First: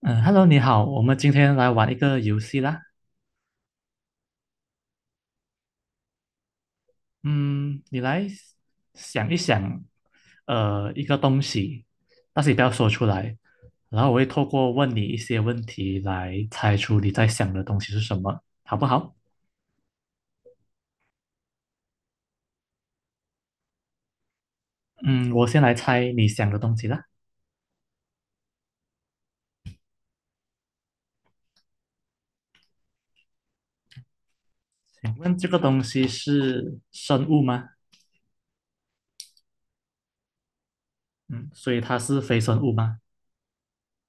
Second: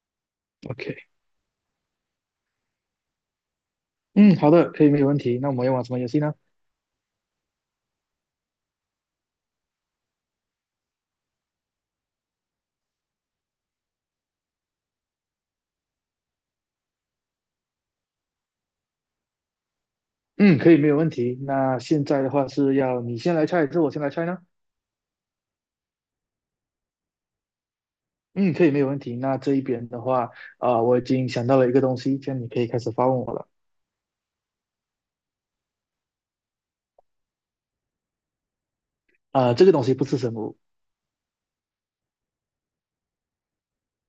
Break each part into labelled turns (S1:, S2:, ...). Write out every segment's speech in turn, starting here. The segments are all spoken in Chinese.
S1: 嗯，Hello，你好，
S2: OK，
S1: 我们今天来玩一个游戏啦。
S2: 嗯，好的，可以，没有问题。那我们要玩什么游戏呢？
S1: 嗯，你来想一想，一个东西，但是你不要说出来，然后我会透过问你一些问题来猜出你在想的东西是什么，好不好？
S2: 嗯，可以，没有问题。那现在的话是要你先来猜，还是我先来猜呢？
S1: 嗯，我先来猜你想的东西啦。
S2: 嗯，可以，没有问题。那这一边的话，我已经想到了一个东西，这样你可以开始发问我了。
S1: 请问这个东西是生物吗？
S2: 这个东西不是什么。
S1: 嗯，所以它是非生物吗？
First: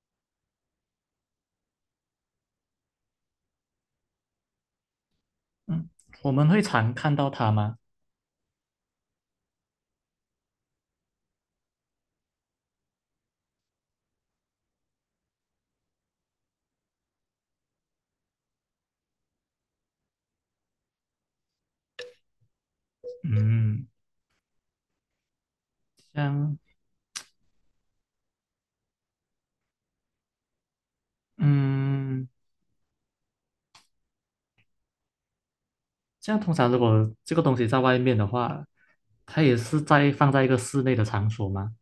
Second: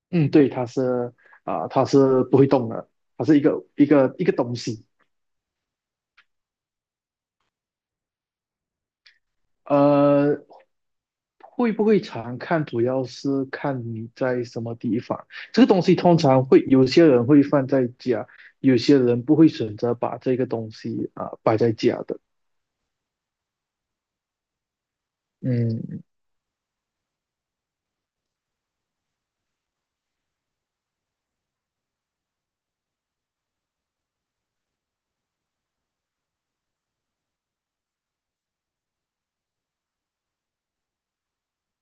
S2: 嗯，对，它是。它是不会动的，它是一个东西。
S1: 嗯，我们会常看到它吗？
S2: 呃，会不会常看，主要是看你在什么地方。这个东西通常会有些人会放在家，有些人不会选择把这个东西摆在家的。
S1: 嗯，
S2: 嗯。
S1: 像，嗯。这样通常如果这个东西在外面的话，它也是在放在一个室内的场所吗？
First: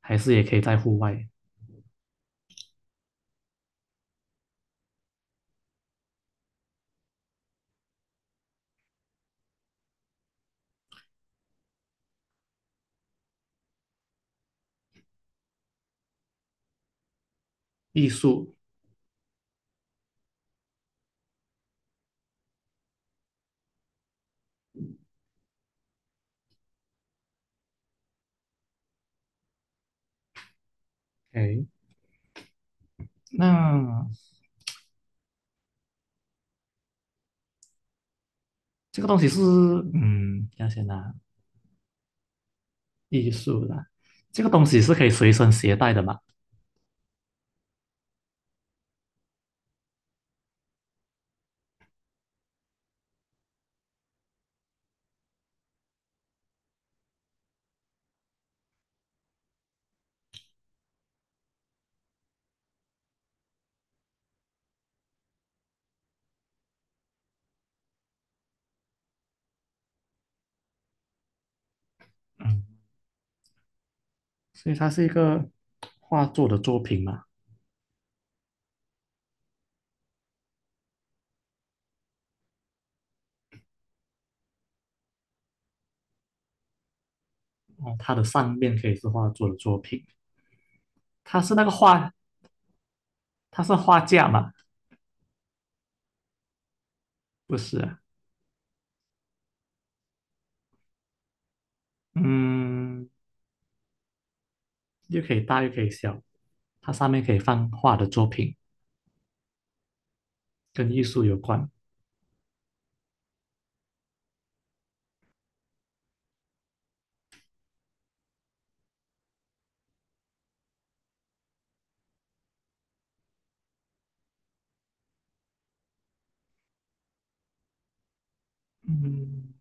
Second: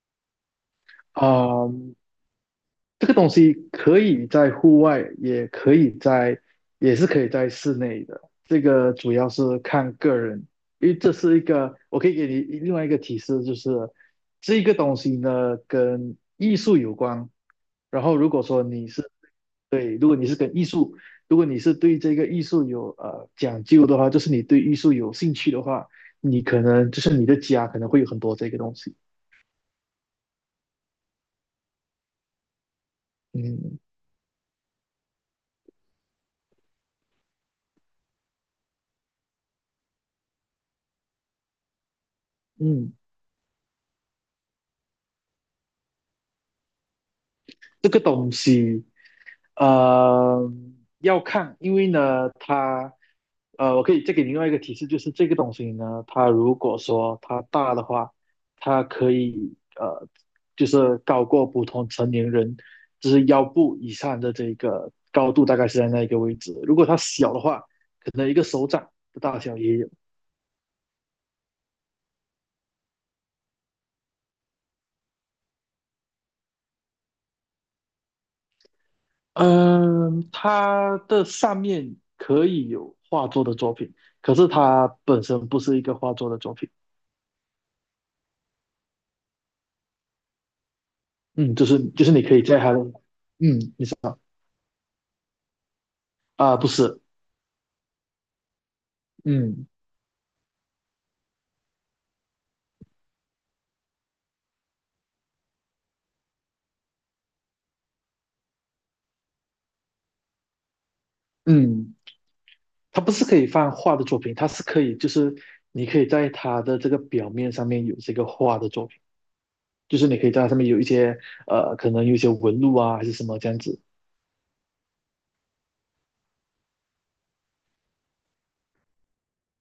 S1: 还是也可以在户外？
S2: 啊、这个东西可以在户外，也可以在，也是可以在室内的。这个主要是看个人，因为这是一个，我可以给你另外一个提示，就是这个东西呢跟艺术有关。然
S1: 艺
S2: 后如果
S1: 术，
S2: 说你是对，如果你是对这个艺术有讲究的话，就是你对艺术有兴趣的话，你可能就是你的家可能会有很多这个东西。
S1: 哎，
S2: 嗯。
S1: 那这个东西是，嗯，要先拿
S2: 嗯，
S1: 艺术啦，这个东西是可以随身携带的嘛？
S2: 这个东西呃，要看，因为呢，我可以再给你另外一个提示，就是这个东西呢，它如果说它大的话，它可以就是高过普通成年人，就是腰部以上的这个高度，大概是在那一个位置。如果它小的话，可能一个手掌的大小也有。
S1: 嗯，所以它是一个画作的作品嘛。
S2: 嗯，它的上面可以有画作的作品，可是它本身不是一个画作的作品。
S1: 哦，它的上面可以是画作的作品，它是
S2: 嗯，
S1: 那
S2: 就
S1: 个
S2: 是就
S1: 画，
S2: 是你可以在它的，嗯，
S1: 它是
S2: 你知
S1: 画
S2: 道。
S1: 架嘛？
S2: 啊，不是。
S1: 不是啊，
S2: 嗯。
S1: 嗯，又可以大又可以小，它上面可以放画的作品。跟艺术有关。
S2: 嗯，它不是可以放画的作品，它是可以，就是你可以在它的这个表面上面有这个画的作品，就是你可以在它上面有一些可能有一些纹路啊，还是什么这样子。
S1: 嗯，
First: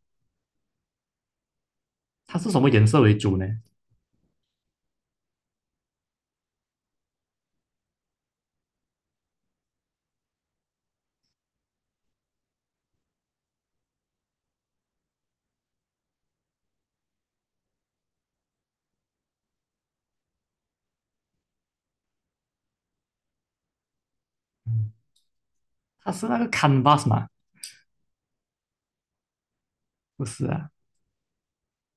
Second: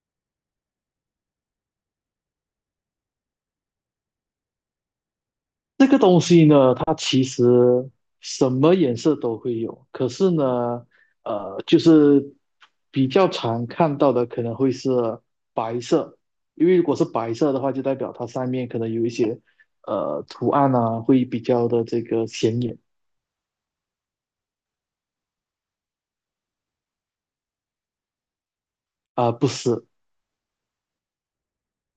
S1: 它是什么颜色为主呢？
S2: 这个东西呢，它其实什么颜色都会有，可是呢，就是比较常看到的可能会是白色，因为如果是白色的话，就代表它上面可能有一些图案啊，会比较的这个显眼。
S1: 嗯，它是那个 canvas 嘛？
S2: 不是，
S1: 不是啊，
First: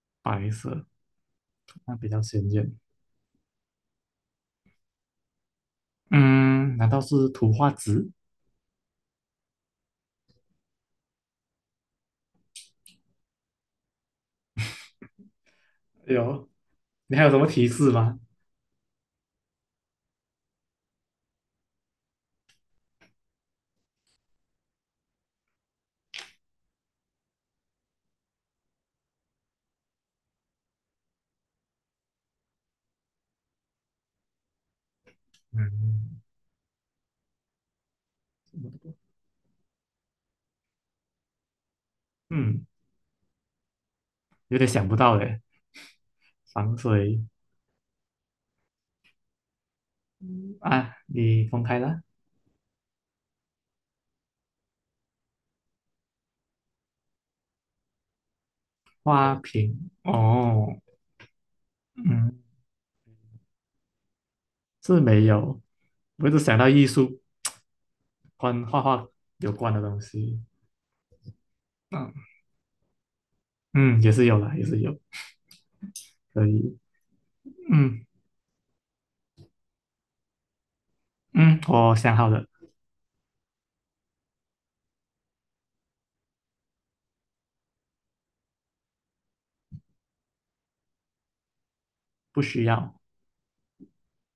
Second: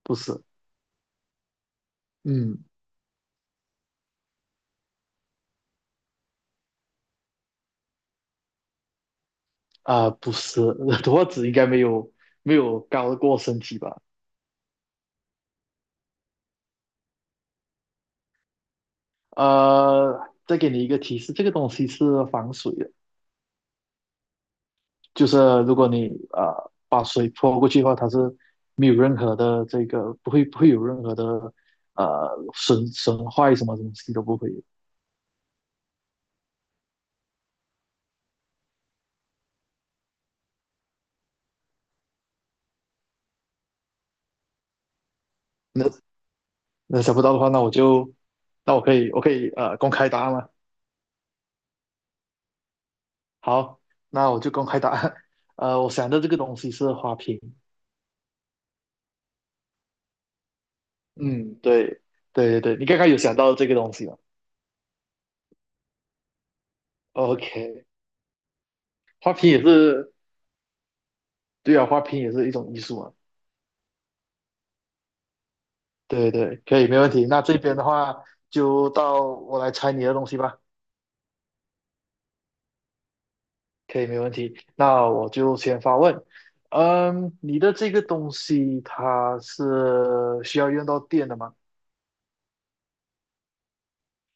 S2: 不是。
S1: 白色，那比较鲜
S2: 嗯。
S1: 艳。嗯，难道是图画纸？
S2: 不是。多子应该没有高过身体吧？
S1: 有，你还有什么提示吗？
S2: 呃，再给你一个提示，这个东西是防水的。就是如果你把水泼过去的话，它是没有任何的这个不会有任何的呃损坏什么东西都不会有。
S1: 嗯嗯，有点想不到诶。
S2: 那
S1: 防
S2: 那想
S1: 水
S2: 不到的话，那我可以公开答案了。
S1: 啊，你公开了
S2: 好，那我就公开答案。我想到这个东西是花瓶。
S1: 花瓶哦，
S2: 嗯，对。
S1: 嗯，
S2: 对对对，你刚刚有想到这个东西吗
S1: 是没有。我一直想到艺术
S2: ？OK,
S1: 关画画
S2: 花瓶
S1: 有
S2: 也
S1: 关的东
S2: 是
S1: 西，
S2: 对啊，花
S1: 嗯
S2: 瓶也是一种艺术嘛。
S1: 嗯，也是有啦，也是有，
S2: 对
S1: 可
S2: 对，
S1: 以，
S2: 可以，没问题。那这边的
S1: 嗯。
S2: 话，就到我来猜你的东西吧。
S1: 嗯，我想好了，
S2: 可以，没问题。那我就先发问。嗯，你的这个东西它是需要用到电的吗？
S1: 不需要。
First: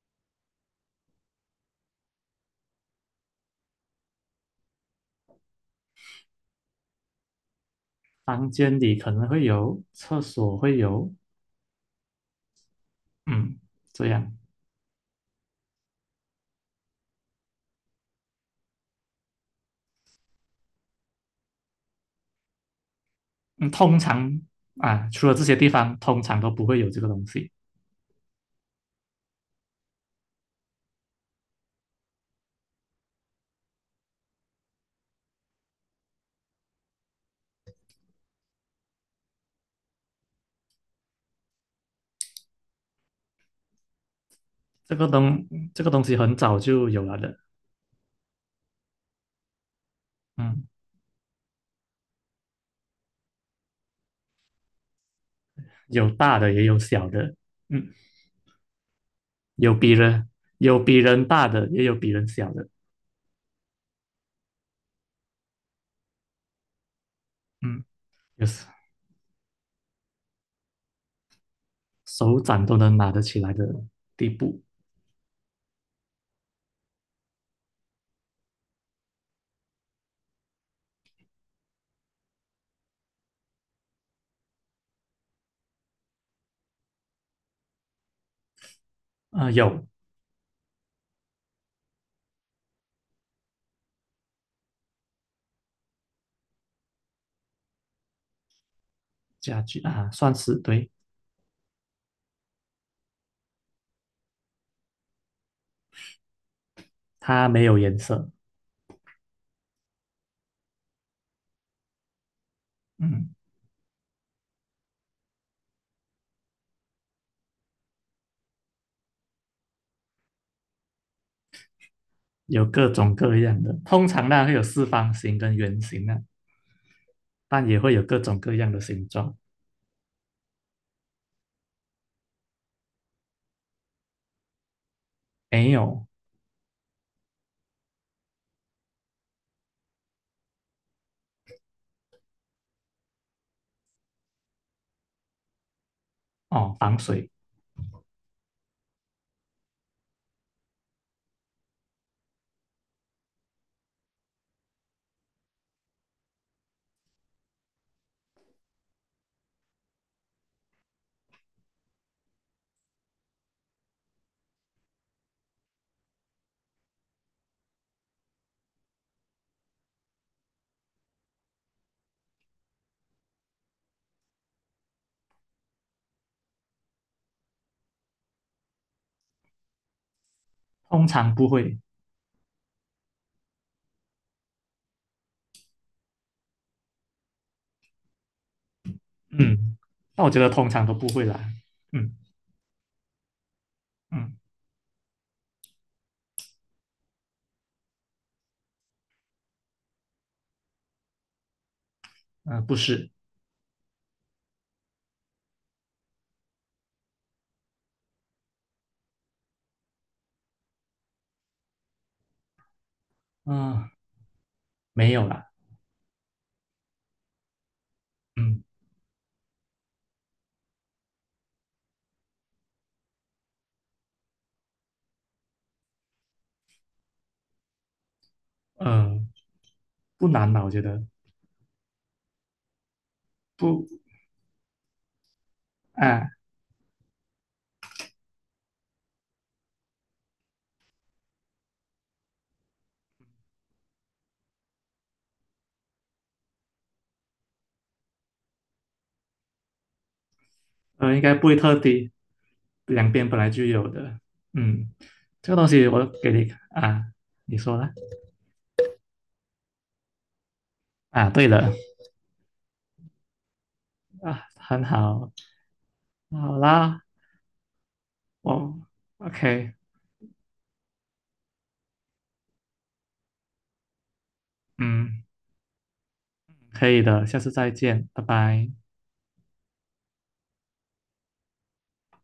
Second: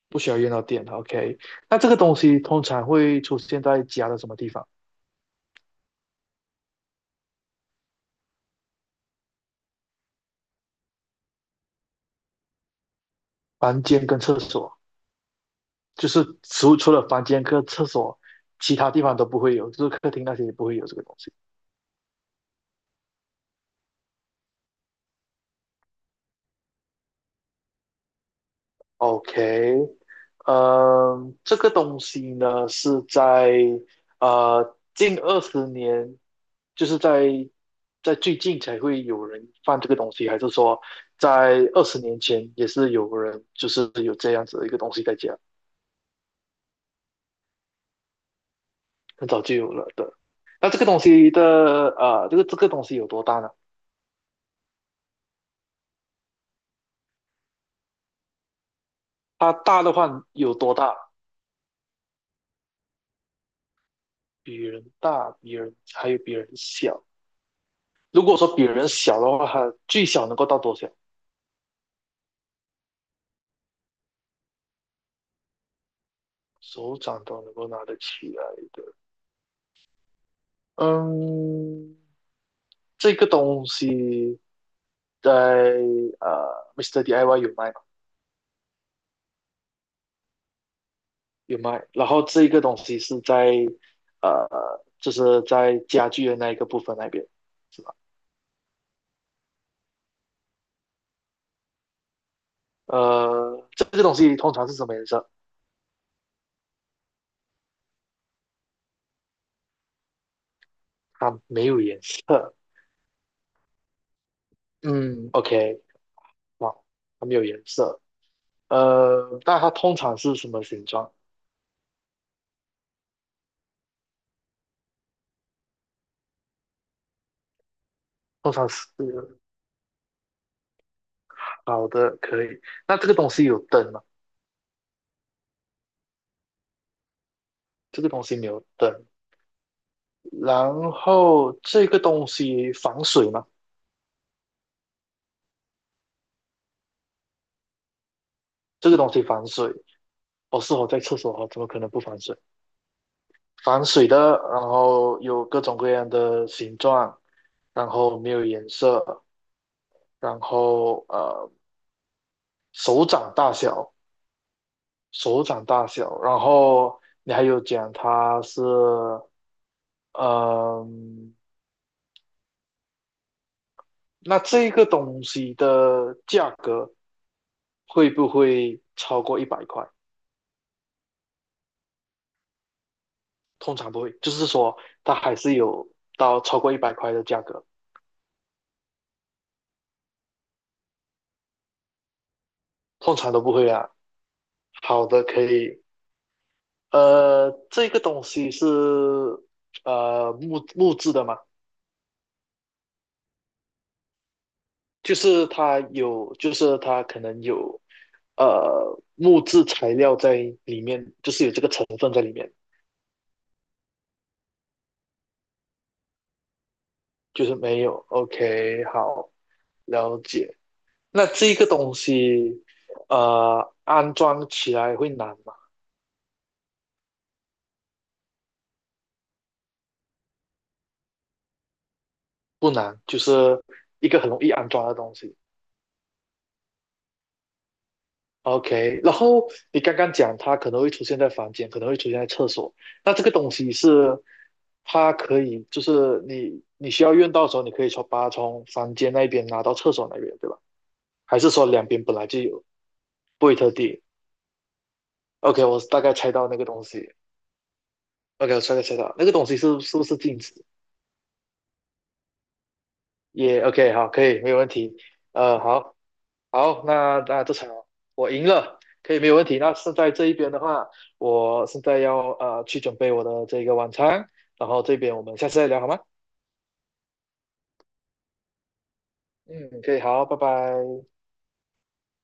S2: 不需要用到电的， OK,那这个东西通常会出现在家的什么地方？
S1: 房间里可能会有，厕所会有，嗯，
S2: 房间
S1: 这
S2: 跟
S1: 样。
S2: 厕所，就是除了房间跟厕所，其他地方都不会有，就是客厅那些也不会有这个东西。
S1: 嗯，通常啊，除了这些地方，通常都不会有这个东西。
S2: OK,这个东西呢是在近20年，就是在最近才会有人放这个东西，还是说在20年前也是有人就是有这样子的一个东
S1: 这
S2: 西
S1: 个
S2: 在家，
S1: 东这个东西很早就有了的，
S2: 很早就有了的。
S1: 嗯，
S2: 那这个东西的呃，这个东西有多大呢？
S1: 有大的也有小的，嗯，
S2: 它
S1: 有
S2: 大
S1: 比
S2: 的话
S1: 人
S2: 有多
S1: 有比
S2: 大？
S1: 人大的，也有比人小的，
S2: 比人大，比人，还有比人小。
S1: 嗯，
S2: 如果
S1: 有
S2: 说比
S1: 是
S2: 人小的话，它最小能够到多小？
S1: 手掌都能拿得起来的地步。
S2: 手掌都能够拿得起来的。嗯，这个东西在Mr. i s t e DIY 有卖。
S1: 啊、有
S2: 有卖。然后这一个东西是在呃，就是在家具的那一个部分那边，是吧？
S1: 家具啊，算是对，
S2: 这个东西通常是什么颜色？
S1: 它没有颜色，
S2: 它没有颜色。
S1: 嗯。
S2: 嗯，OK,哇，它没有颜色。那它通常是什么形状？
S1: 有各种各样的，通常呢会有四方形跟圆形啊，但也会有各种
S2: 通
S1: 各
S2: 常
S1: 样的
S2: 是
S1: 形状。
S2: 好的，可以。那这个东西有灯吗？
S1: 没有
S2: 这个东西没有灯。然后这个东西防水吗？
S1: 哦，防水
S2: 这个东西防水。我是我在厕所啊，我怎么可能不防水？防水的，然后有各种各样的形状，然后没有颜色，然后手掌大小，手掌大小，然后你还有讲它是。嗯、那这个东西的价格会不会超过一百块？
S1: 通常不会，
S2: 通常不会，就是说它还是有到超过一百块的价格，
S1: 嗯，那我觉得通常都不会啦，嗯
S2: 通常都不会啊。
S1: 嗯
S2: 好的，可以。这个东西是木质的嘛，
S1: 嗯、不是，
S2: 就是它有，就是它可能有木质材料在里面，就是有这个成分在里面，
S1: 嗯、没有啦，
S2: 就是没有。
S1: 嗯
S2: OK,好，了解。那这个东西安装起来会难吗？
S1: 呃，不难吧？我觉得
S2: 不难，就是
S1: 不
S2: 一个很容易安装的东西。
S1: 啊，
S2: OK,然后你刚刚讲它可能会出现在房间，可能会出现在厕所。那这个东西是它可以，就是你需要用到的时候，你可以把它从房间那边拿到厕所那边，对吧？
S1: 应该
S2: 还
S1: 不
S2: 是
S1: 会
S2: 说
S1: 特
S2: 两边
S1: 地，
S2: 本来就有，
S1: 两边本
S2: 不
S1: 来
S2: 会
S1: 就
S2: 特
S1: 有
S2: 地
S1: 的，嗯，这个
S2: ？OK,
S1: 东
S2: 我
S1: 西
S2: 大
S1: 我
S2: 概
S1: 给
S2: 猜到
S1: 你
S2: 那个东
S1: 啊，
S2: 西。
S1: 你说啦，
S2: OK,我大概猜到那个东西是不是镜子？
S1: 啊，对了
S2: 也 OK,好，可以，
S1: 啊，
S2: 没有问
S1: 很
S2: 题。
S1: 好，
S2: 好，
S1: 好
S2: 好，
S1: 啦，
S2: 那这场我赢
S1: 哦
S2: 了，可以没有问题。
S1: ，OK，
S2: 那现在这一边的话，我现在要去准备我的这个晚餐，然后这边
S1: 嗯，
S2: 我们下次再聊好吗？
S1: 可以的，下次再见，拜拜。
S2: 嗯，可以，好，拜拜。